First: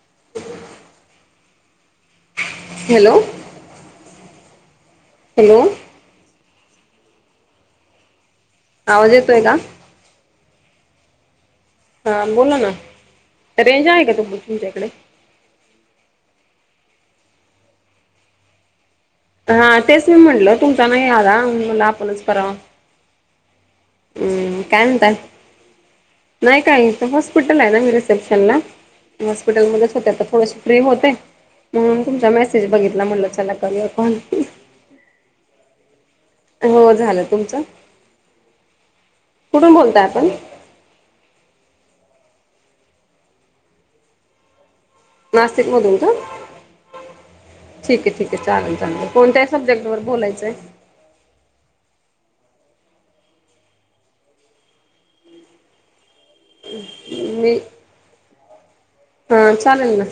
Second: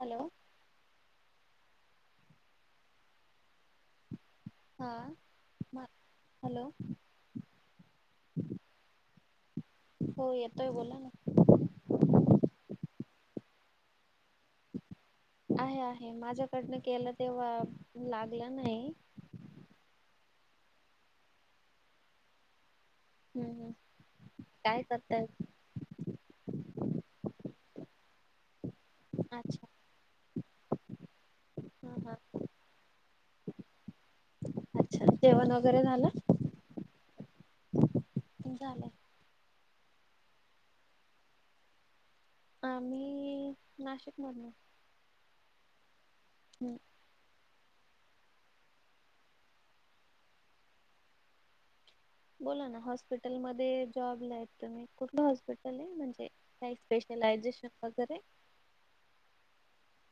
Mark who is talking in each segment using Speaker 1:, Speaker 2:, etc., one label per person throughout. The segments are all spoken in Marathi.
Speaker 1: हॅलो.
Speaker 2: हॅलो.
Speaker 1: हा
Speaker 2: हॅलो
Speaker 1: मा हॅलो.
Speaker 2: आवाज येतो का?
Speaker 1: हो येतोय बोला ना.
Speaker 2: हा बोला ना रेंज आहे का तुम तुमच्या कडे?
Speaker 1: आहे आहे माझ्याकडनं केलं तेव्हा लागलं नाही.
Speaker 2: हा तेच मी म्हटल तुमचा नाही म आता म्हणला आपणच करावा.
Speaker 1: हम्म हम्म.
Speaker 2: हम्म काय म्हणताय नाही काही इथ हॉस्पिटल आहे ना मी रिसेप्शनला ' मी
Speaker 1: अच्छा
Speaker 2: हॉस्पिटलमध्येच होते आता थोडेसे फ्री होते
Speaker 1: हा
Speaker 2: म्हणून
Speaker 1: हा
Speaker 2: तुमचा मॅसेज बघितला म्हणलं चला करूया फोन.
Speaker 1: अच्छा जेवण वगैरे झालं?
Speaker 2: हो झालं तुमचं?
Speaker 1: झालं
Speaker 2: कुठून बोलताय आपण?
Speaker 1: आम्ही अ नाशिकमधन.
Speaker 2: नाशिकमधून का?
Speaker 1: हम्म.
Speaker 2: ठीकय ठीकय चालेल चालेल कोणत्या सब्जेक्ट वर बोलायचंय?
Speaker 1: बोला ना हॉस्पिटलमध्ये जॉबला आहेत तुम्ही कुठलं हॉस्पिटल आहे म्हणजे काही
Speaker 2: आहे
Speaker 1: स्पेशलायझेशन वगैरे
Speaker 2: ह चालेल ना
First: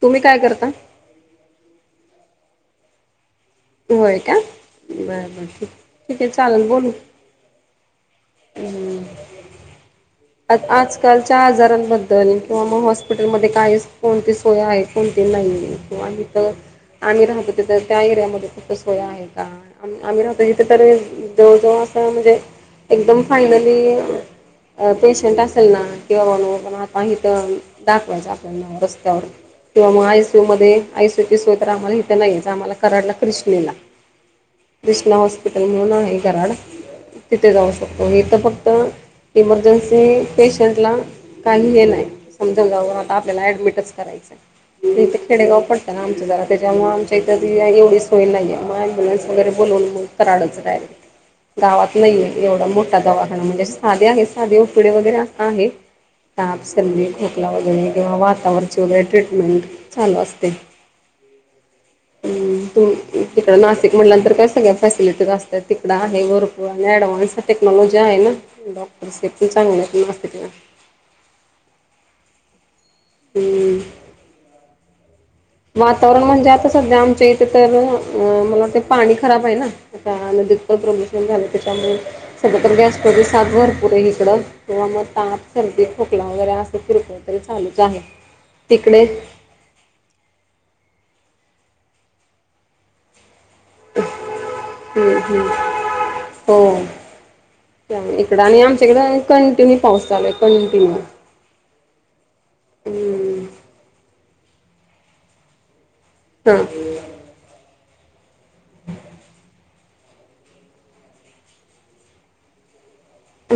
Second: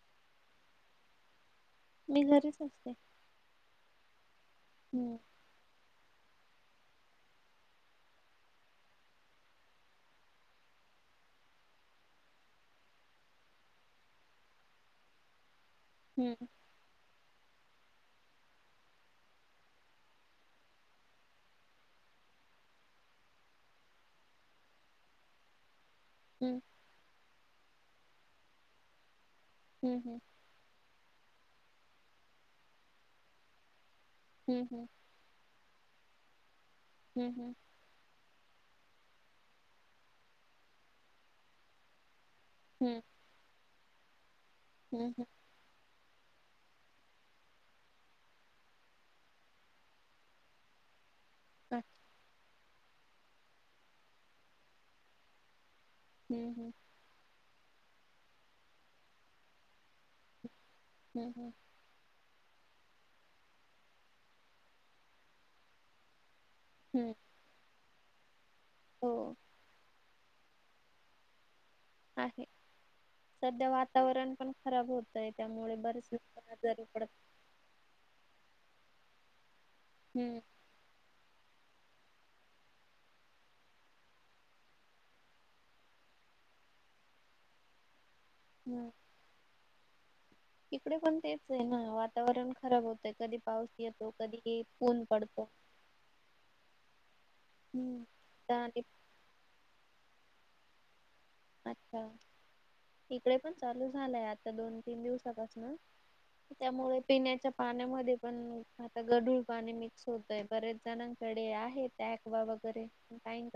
Speaker 2: तुम्ही काय करता?
Speaker 1: मी घरीच असते.
Speaker 2: होय का
Speaker 1: हम्म
Speaker 2: बरं बर. ठीके चालेल बोलू हम् आ आजकालच्या आजारांबद्दल किंवा मग हॉस्पिटलमध्ये काही कोणतीच होय आहे कोणते नाही आम्ही
Speaker 1: हम्म
Speaker 2: तर आम्ही राहतो ते तर त्या एरियामध्ये तिथं सोय आहे का आम्ही राहतो इथे तरी जवळ जवळ असं म्हणजे एकदम फायनली पेशंट असेल ना. किंवा बण
Speaker 1: हम्म
Speaker 2: पण आता इ तर दाखवायचं आपल्यांना रस्त्यावर किंवा मग
Speaker 1: हम्म
Speaker 2: आय एसी यू मध्ये आयसीयू सोय तर आम्हाला इथे नाहीच आम्हाला कराडला कृष्णेला
Speaker 1: हम् हम.
Speaker 2: कृष्णा हॉस्पिटल म्हणून आहे कराड
Speaker 1: हम्म हम्म
Speaker 2: तिथे जाऊ शकतो. हो इथ फक्त इमर्जन्सी पेशंटला काही हे नाही समजा गावात
Speaker 1: हम्म
Speaker 2: आता आपल्याला ऍडमिटच करायचं
Speaker 1: हम्म
Speaker 2: इथे
Speaker 1: हम्म
Speaker 2: खेडेगाव पण आमचं जरा त्याच्यामुळे आमच्या इथ एवढीच होय नाहीये मग अबुलन्स वगैरे बोलवून मग कराडच डायरेक्ट गावात नाहीये. एवढा मोठा दवाखाना म्हणजे साधे आहे साधे उकडे वगैरे आहे
Speaker 1: हम्म हम्म हम्म
Speaker 2: ताप सर्दी खोकला वगैरे किंवा वातावरची वगैरे ट्रीटमेंट चालू असते
Speaker 1: हम हम.
Speaker 2: ह त तिकड नाशिक म्हटल्यांतर काय सगळ्या फॅसिलिटी असतात तिकडं आहे वर आणि
Speaker 1: हम्म
Speaker 2: ॲडव्हान्स टेक्नॉलॉजी आहे ना डॉक्टर्स हे
Speaker 1: हो
Speaker 2: पण चांगले आहेत पण नाशिकला.
Speaker 1: आहे सध्या
Speaker 2: हम्म
Speaker 1: वातावरण पण खराब होतं त आहे त्यामुळे बरेच लोक आजारी पडत
Speaker 2: तिथं है ना अ मला वाटते पाणी खराब आहे ना आता
Speaker 1: हम्म
Speaker 2: नदीत प प्रदूषण झालं त्याच्यामुळे. सध्या तर गॅस [unintelligible] सात भरपूर आहे इकडं किंवा मग ताप सर्दी खोकला वगैरे असं फिरतय. तरी चालूच आहे
Speaker 1: हम्म.
Speaker 2: तिकडे
Speaker 1: इकडे पण तेच आहे ना वातावरण खराब होतय कधी पाऊस येतो कधी हे ऊन
Speaker 2: हम्म हम्म
Speaker 1: पडतो.
Speaker 2: हो
Speaker 1: हम्म.
Speaker 2: त्यामुळं इकडं
Speaker 1: आता
Speaker 2: आणि आमच्याकडें कंटिन्यू पाऊस चालूय कंटिन्यू.
Speaker 1: अच्छा इकडे
Speaker 2: हम्म
Speaker 1: पण चालू झाला आता दोन तीन दिवसांपासन.
Speaker 2: हा
Speaker 1: त्यामुळे पिण्याच्या पाण्यामध्ये पण आता गढूळ पाणी मिक्स होतंय, बरेच जणांकडे आहे ऍक्वा वगैरे.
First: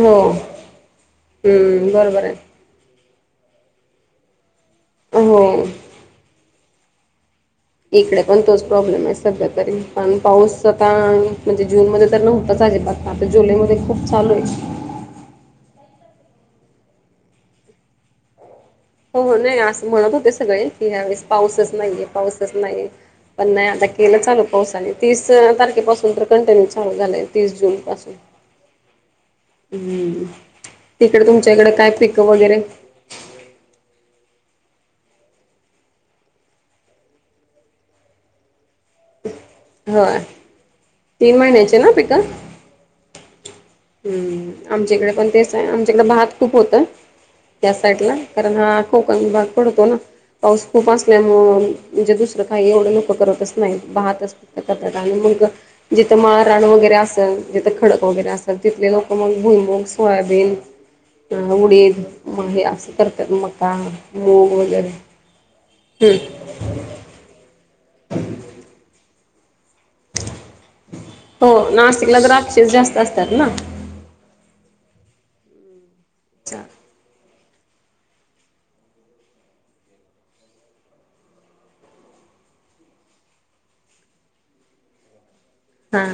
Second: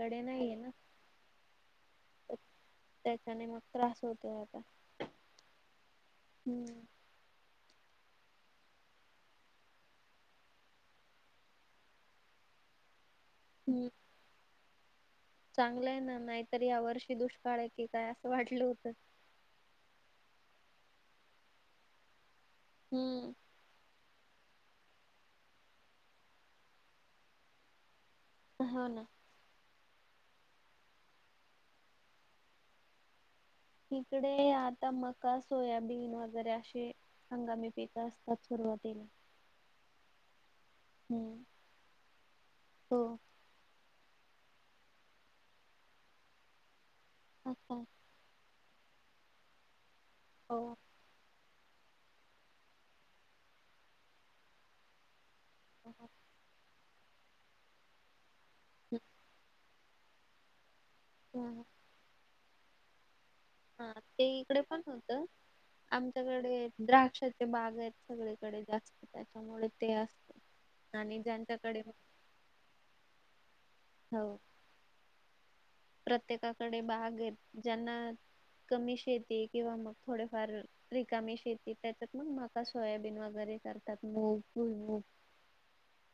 Speaker 2: हो
Speaker 1: नाहीये ना.
Speaker 2: हम्म बरोबर
Speaker 1: तर
Speaker 2: आहे.
Speaker 1: त्याच्याने मग त्रास होतोय आता.
Speaker 2: हो.
Speaker 1: हम्म.
Speaker 2: इकडे पण तोच प्रॉब्लेम आहे सध्या तरी पण पाऊस आता म्हणजे जून मध्ये तर नव्हताच अजिबात आता जुलैमध्ये खूप चालू आहे.
Speaker 1: चांगलंय ना नाहीतर या वर्षी दुष्काळ आहे की काय असं वाटलं होतं
Speaker 2: हो हो नाही असं म्हणत होते सगळे की ह्यावेेळेस पाऊसच नाहीये पाऊसच नाहीय.
Speaker 1: हम्म
Speaker 2: नाही आता केलं चालू पाऊसाने तीस तारखेपासून तर कंटिन्यू चालू झालं आहे तीस जूनपासून
Speaker 1: हो ना.
Speaker 2: हम्म तिकडे तुमच्याकडें काय पिक वगैरे?
Speaker 1: इकडे आता मका सोयाबीन वगैरे अशे हंगामी पिक असतात सुरुवातीला.
Speaker 2: होय तीन
Speaker 1: हम्म
Speaker 2: महिन्याचे ना पिकं?
Speaker 1: हो
Speaker 2: हम्म आमच्याकडे पण तेच आहे आमच्याकडे भात खूप होतंय या
Speaker 1: अच्छा
Speaker 2: साईडला. कारण हा कोकण भाग पडतो ना
Speaker 1: हो
Speaker 2: पाऊस खूप असल्यामुळ म्हणजे दुसरं काही एवढं लोक करतच नाहीत भातच आणि मंग
Speaker 1: हो हो.
Speaker 2: जिथं माळराण वगैरे असेल जिथं खडक वगैरे असेल तिथले लोक मगं भूईमूंग सोयाबीन, अ
Speaker 1: हम्म.
Speaker 2: उडीद, म हे आसं करतात मगं.
Speaker 1: हा ते इकडे पण होत
Speaker 2: हम्म
Speaker 1: आमच्याकडे द्राक्षा चे बाग आहेत सगळीकडे जास्तं. त्याच्यामुळे ते असतं आणि
Speaker 2: हो
Speaker 1: ज्यांच्याकडे
Speaker 2: नाशिकला द्राक्षेच जास्त असतात ना अच्छा
Speaker 1: हो. प्रत्येकाकडे बाग आहेत ज्यांना कमी शेती किंवा मग थोडेफार रिकामी शेती त्याच्यात मग म सोयाबीन वगैरे करतात मूग, भूईमूग.
Speaker 2: हां.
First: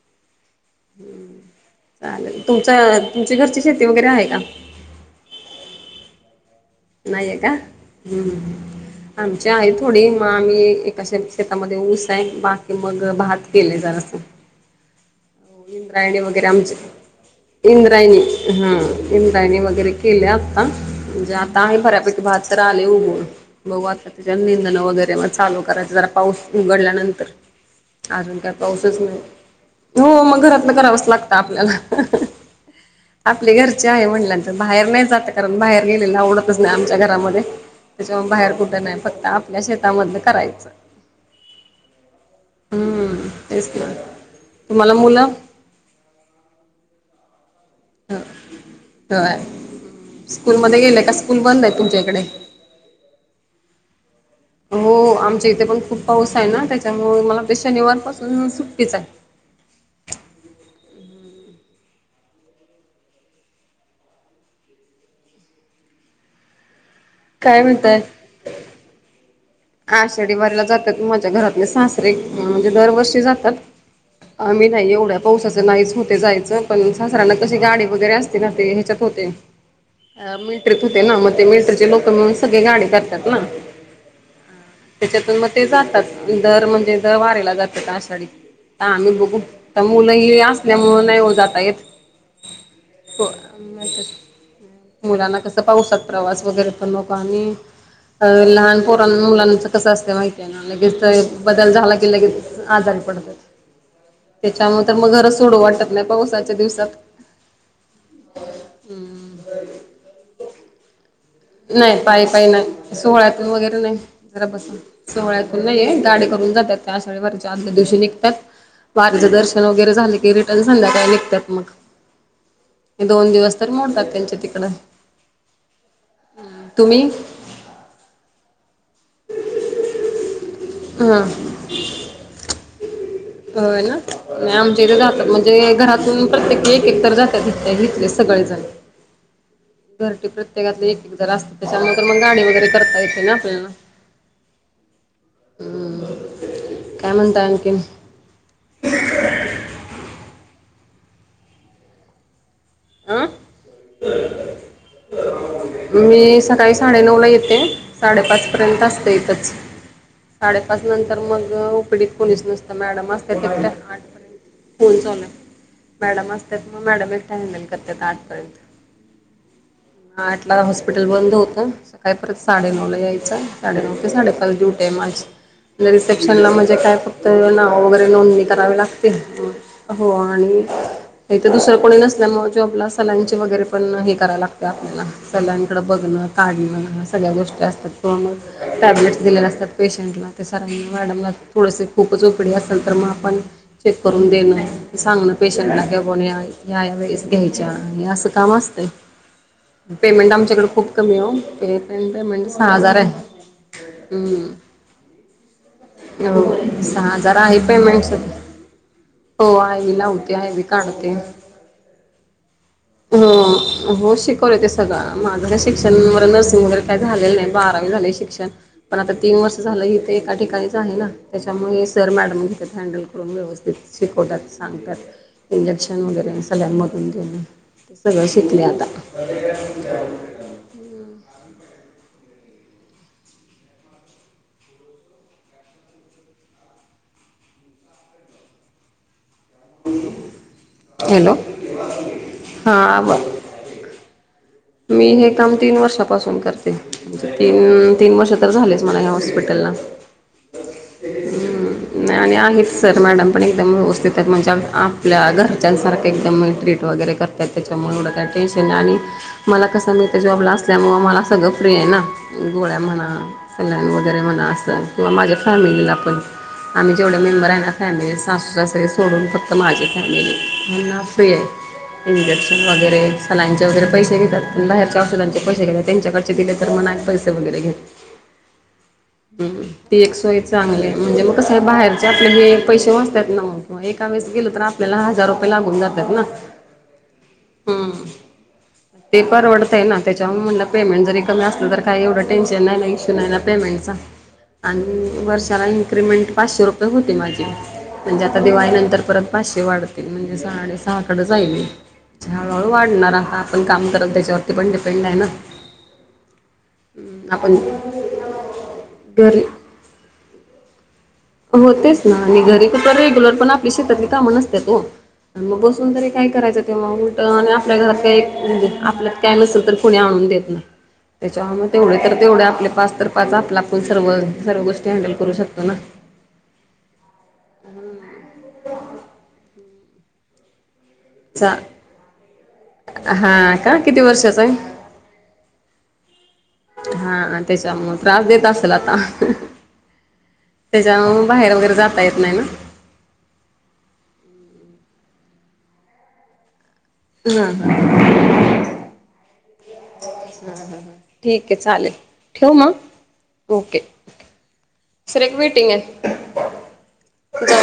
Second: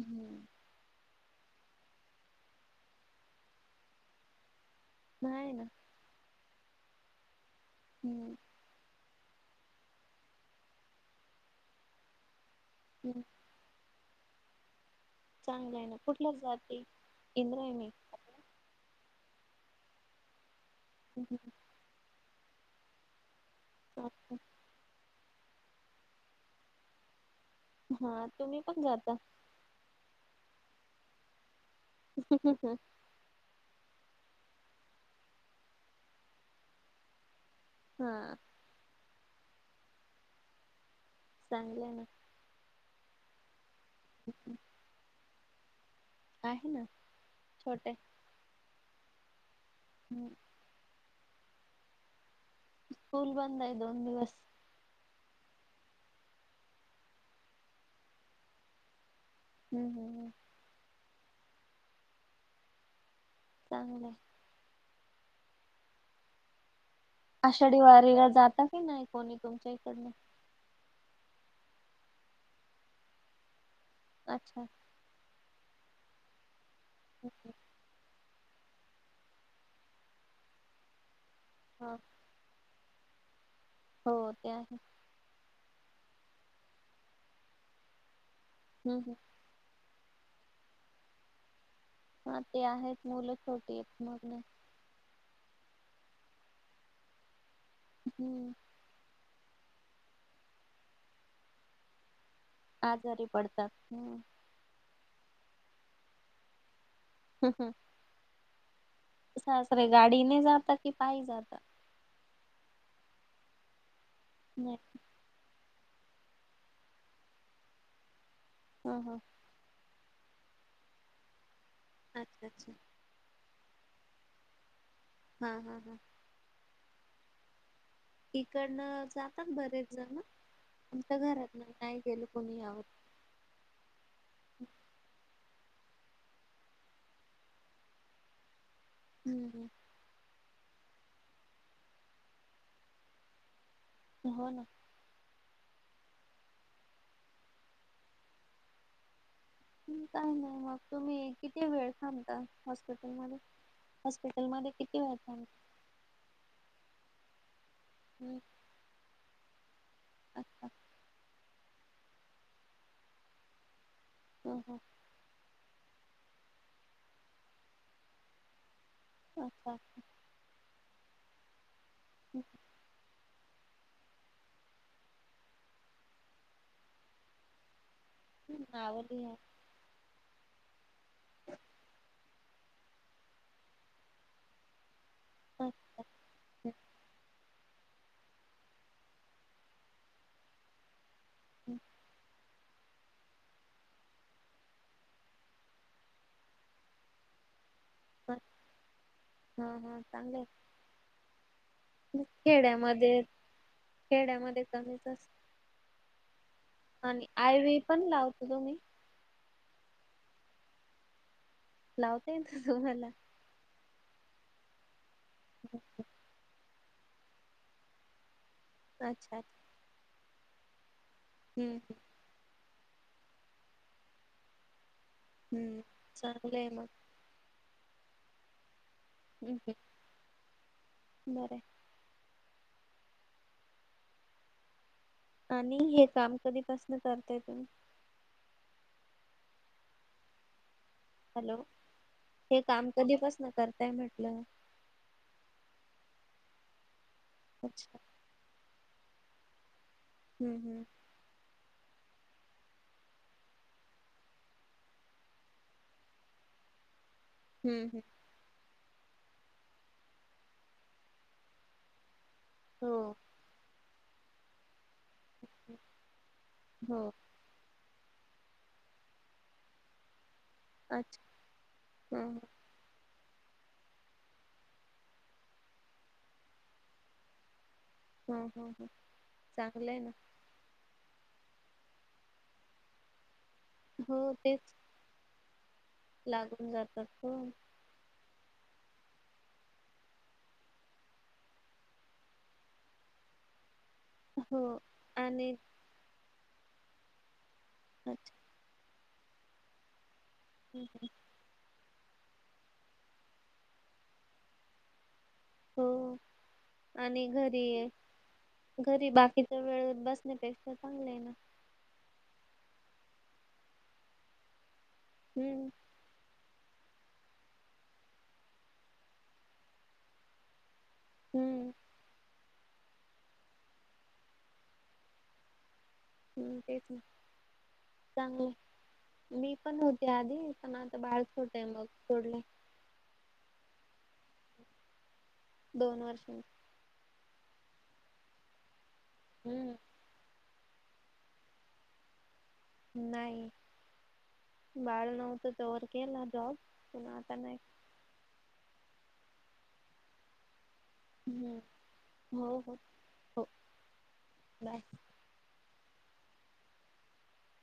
Speaker 1: हम्म.
Speaker 2: चालेल तुमच्या तुमची घरची शेती वगैरे आहे कां?
Speaker 1: न्हाय न.
Speaker 2: नाही ये का? हम्म. आमचे आहे थोडी मग आम्ही एकाश शेतामध्ये ऊस आहे बाकी मग
Speaker 1: हम्म
Speaker 2: भात केले जरासं.
Speaker 1: चांगलं आहे ना
Speaker 2: इंद्रायणी
Speaker 1: कुठला
Speaker 2: वगैरे आमचे
Speaker 1: जाती
Speaker 2: इंद्रायणी. हा इंद्रायणी वगैरे केले आता म्हणजे आता आहे बऱ्यापैकी भात. तर आले उगवून बघू आता त्यावर निंदन वगैरे मग. चालू करायच जरा पाऊस उघडल्यानंतर
Speaker 1: हा
Speaker 2: अजून काय
Speaker 1: तुम्ही पण
Speaker 2: पाऊसच
Speaker 1: जाता
Speaker 2: नाही. हो मग घरातन करावंच लागतं आपल्याला.
Speaker 1: ह ह हं
Speaker 2: आपली घरचे आहे म्हणल्यानंतर बाहेर नाही जात, कारण बाहेर गेलेला आवडतच नाही आमच्या घरामध्ये. त्याच्या
Speaker 1: हा
Speaker 2: बाहेर कुठं नाही फक्त आपल्या शेतामध करायचं.
Speaker 1: चांगलंय ना.
Speaker 2: हम्म तेच की.
Speaker 1: [unintelligible]
Speaker 2: तुम्हाला मुलं
Speaker 1: आहे ना छोटे आहे.
Speaker 2: ह
Speaker 1: हं,
Speaker 2: स्कूलमध्ये गेलं का स्कूल बंद आहे तुमच्या इकडे.
Speaker 1: स्कूल बंद दोन दिवस.
Speaker 2: हो आमच्या इथे पण खूप पाऊस आहे ना त्याच्यामुळे मला ते शनिवारपासून सुट्टीच आहे.
Speaker 1: हम् हम हम चांगले.
Speaker 2: काय
Speaker 1: आषाढी
Speaker 2: म्हणताय?
Speaker 1: वारीला जाता की नाही कोणी तुमच्या इथ.
Speaker 2: आषाढी वारीला जातात माझ्या घरातले सासरे म्हणजे दरवर्षी जातात.
Speaker 1: अच्छा
Speaker 2: आम्ही नाही एवढ्या पावसाचं नाहीच होते जायचं पण सासऱ्यांना कशी गाडी वगैरे असते ना ते मिल्ट्रीत होते ना मग ते मिल्ट्रीचे
Speaker 1: हा
Speaker 2: लोक मिळुन सगळे गाडी करतात ना.
Speaker 1: हो ते आहे
Speaker 2: त्याच्यातून मग ते जातात दर म्हणजे दर वाराला जातात आषाढीत तर
Speaker 1: हम्म
Speaker 2: आम्ही
Speaker 1: हम्म
Speaker 2: बघू तर मुलं ह असल्यामुंळ नाही हो जात येत
Speaker 1: हा ते आहेत मुलं छोटी आहेत मग नाही
Speaker 2: मुलांना कसं पाऊसात प्रवास वगैरे पण नको आणि
Speaker 1: हम्म
Speaker 2: लहान मुलांच कसं असते माहिती आहे ना लगेच बदल झाला के लगे आजारी पडतात त्याच्यामुळे तर मग घर सोडू वाटत नाही पावसाच्या दिवसात.
Speaker 1: हम् हम्
Speaker 2: हम्म
Speaker 1: सासरे गाडीने जातात की पाय जातात.
Speaker 2: नाही पाय पाय नाही सोहळ्यात वगैरे नाही जरा बसून
Speaker 1: नाही
Speaker 2: सोहळ्यात नाहीे गाडे करून जातात त्या आषाढ वारीच्या आदल्या दिवशी निघतात
Speaker 1: हा हा
Speaker 2: वारीचं दर्शन वगैरे झाले की संध्याकाय निघतात मग.
Speaker 1: अच्छा अच्छा
Speaker 2: दोन दिवस तर मोडतात त्यांच्या तिकडं.
Speaker 1: हा हा हा
Speaker 2: तुम्ही
Speaker 1: इकडनं जातात बरेच जण आमच्या
Speaker 2: हां
Speaker 1: घरात नाही नाही गेलं कोणी ह्या
Speaker 2: होय ना नाही आमच्या इथे जातात म्हणजे घरातून प्रत्येकी एक एक तर जात इथले सगळेजण. ह
Speaker 1: हम् हम
Speaker 2: घरचे प्रत्येकातले एक एक जर असते त्याच्यानंतर मग गाडी वगैरे करता येते ना आपल्याला.
Speaker 1: हो ना
Speaker 2: ह काय म्हणताय आणखीन.
Speaker 1: काय नाही मग तुम्ही किती वेळ थांबता. हॉस्पिटल
Speaker 2: अं
Speaker 1: मध्ये हॉस्पिटल मध्ये किती वेळ था
Speaker 2: मी सकाळी साडेनऊ ला येते
Speaker 1: हम्म
Speaker 2: साडेपाच पर्यंत असते इथच
Speaker 1: अच्छा
Speaker 2: साडेपाच नंतर मग ओ पी डी कोणीच नसतं मॅडम असतात आठ पर्यंत.
Speaker 1: हो हो
Speaker 2: फोन चालू आहे मॅडम असतात मग मॅडम एकट्या हॅण्डल करतात आठपर्यंत.
Speaker 1: अच्छा अच्छा
Speaker 2: आठला हॉस्पिटल बंद होतं सकाळी परत साडेनऊला यायचं. साडे नऊ ते साडे पाच दिवट्या आहे माझी मी रिसेप्शनला म्हणजे काय [inaudible] नाव वगैरे नोंदणी
Speaker 1: हम्म,
Speaker 2: करावे लागते.
Speaker 1: मावली आहे
Speaker 2: हो आणि हित दुसरं कोणी नसल्या मग जॉबला सलाइनचे वगैरे पण हे करायला लागत आपल्याला. सलाईन
Speaker 1: अच्छा
Speaker 2: कड बघणं काढणं सगळ्या गोष्टी असतात क मग टॅबलेट्स दिलेल्या असतात पेशंटला ते सर ना मॅडमला
Speaker 1: हम्म,
Speaker 2: थोडंसे खूपचप असल तर मग आपण चेक करून देणं सांगण पेशंटला ह्या गोळ्या ह्या, ह्या वेळेस घ्यायच्या हे असं
Speaker 1: अच्छा.
Speaker 2: काम
Speaker 1: हा
Speaker 2: असतं
Speaker 1: हा
Speaker 2: पेमेंट
Speaker 1: चांगले
Speaker 2: आमच्याकडें खूप कमी आहे ते पेमेंट सहा हजार
Speaker 1: खेड्यामध्ये
Speaker 2: आहे ह
Speaker 1: खेड्यामध्ये कमीच अस
Speaker 2: हो सहा
Speaker 1: आणि
Speaker 2: हजार आहे
Speaker 1: आय व्ही पण
Speaker 2: पेमेंट
Speaker 1: लावतो तुम्ही
Speaker 2: हो आहे लावते आहे बी काढते
Speaker 1: लावता येय त तु्हा
Speaker 2: हो, हो शिकवले ते सगळं माझं शिक्षण व नर्सिंग वगैरे काय झालेलं नाही बारावी झाले शिक्षण पण आता तीन
Speaker 1: अच्छा
Speaker 2: वर्ष झालं ह तर एका ठिकाणीच आहे ना
Speaker 1: हम्म
Speaker 2: त्याच्यामुळे सर मॅडम घेतात हँडल करून व्यवस्थित शिकवतात, सांगतात
Speaker 1: हम्म
Speaker 2: इंजेक्शन वगैरे
Speaker 1: चांगलं आहे
Speaker 2: सलाईन
Speaker 1: मग
Speaker 2: मधून देणं ते सगळं शिकले आता
Speaker 1: बरंय आणि हे काम कधीपासून करताय तुम्ही हॅलो हे
Speaker 2: हा
Speaker 1: काम
Speaker 2: आवा
Speaker 1: कधीपस न करताय म्हटलं
Speaker 2: मी हे काम तीन वर्षापासून करते
Speaker 1: अच्छा
Speaker 2: तीन वर्ष तर झालेस मला या हॉस्पिटलला
Speaker 1: हम्म, हम्
Speaker 2: ह नाही आणि आहेच सर मॅडम पण एकदम व्यवस्थितात म्हणजे आपल्या घरच्यांसारखं एकदम ट्रीट वगैरे करत
Speaker 1: हम्म
Speaker 2: त्याच्यामुळे
Speaker 1: हम्म
Speaker 2: एवढं काय टेन्शन आणि मला कसं मी इथ जॉबला असल्यामुळ मला सगळं फ्री आहे ना गोळ्या
Speaker 1: हो
Speaker 2: म्हणा सलाईन वगैरे म्हणा असं किंवा माझ्या फॅमिलीला पण आम्ही
Speaker 1: हो
Speaker 2: जेवढे मेंबर आहे ना फॅमिली सासू, सासरे सोडून फक्त माझी फॅमिली यांना
Speaker 1: अच्छा
Speaker 2: फ्री आहे
Speaker 1: हं
Speaker 2: इंजेक्शन वगैरे सलाईंचे वगैरे पैसे घेत बाहेरच्या औषधांचे पैसे घे त्यांच्याकडचे दिले तर मनात पैसे वगैरे घेत ह
Speaker 1: हं हं हं चांगलं
Speaker 2: ती
Speaker 1: आहे ना
Speaker 2: एक सोयच चांगले म्हणजे मग कसं आहे बाहेरचे आपले हे पैसे वाचतात ना मग एका वेळेस
Speaker 1: हो
Speaker 2: गेलो तर आप
Speaker 1: तेच
Speaker 2: आपल्याला हजार रुपये लागून जाते
Speaker 1: लागून जातात हो
Speaker 2: हा ते परवडतंय ना त्याच्यामुळे म्हणलं पेमेंट जरी कमी असलं तर काही एवढं टेन्शन नाही ना इश्यू नाही ना पेमेंटचा
Speaker 1: हो
Speaker 2: आणि वर्षाला इन्क्रिमेंट पाचशे रुपये होते माझी म्हणजे
Speaker 1: अच्छा
Speaker 2: आता दिवाळी नंतर परत पाचशे वाढते म्हणजे साडे
Speaker 1: हं, हं.
Speaker 2: सहाकडे हळूहळू वाढणार हा आपण काम करत त्याच्यावरती पण डिपेंड आहे ना
Speaker 1: हो
Speaker 2: हम्म,
Speaker 1: आणि
Speaker 2: आपण
Speaker 1: घरी घरी बाकीचा वेळेस बसण्यापेक्षा चांगलं आहे ना
Speaker 2: हो तेच ना आणि घरी त तर रेग्युलर पण आपली शेतातली कामं नसत्यात हो मग
Speaker 1: हम्म
Speaker 2: बसून तरी काय करायचं तेव्हा उलट आणि आपल्या घरात काही एक म्हणजे आपल्यात काय नसेल तर कुणी आणून देत नाय त्याच्या म
Speaker 1: हम्म
Speaker 2: तेवढे तर तेवढे आपले पाच तर पा पाच आपला आपण सर्व, सर्व गोष्टी हँडल करू शकतो ना
Speaker 1: हम् तेच ना चांगलं मी पण हो ते आधी पण आता बाहेर
Speaker 2: चा
Speaker 1: छोट आहे मग सोडले
Speaker 2: हा का किती वर्षाचा आहे
Speaker 1: दोन वर्षां
Speaker 2: हा त्याच्यामुळ त्रास देत असेल आता
Speaker 1: हम्म
Speaker 2: त्याच्यामुळ बाहेर वगैरे जाता येत नाही ना
Speaker 1: नाही बाळ नव्हतं तोर केला जॉब पण आता
Speaker 2: हां
Speaker 1: नाही
Speaker 2: हां ठीक आहे
Speaker 1: हम्म.
Speaker 2: चालेल
Speaker 1: हो
Speaker 2: ठेऊ
Speaker 1: हो हो
Speaker 2: मग ओकेे
Speaker 1: बाय.
Speaker 2: एक वेटिंग आहे जा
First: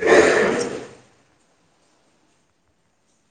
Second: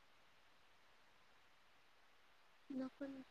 Speaker 2: ची
Speaker 1: नको न.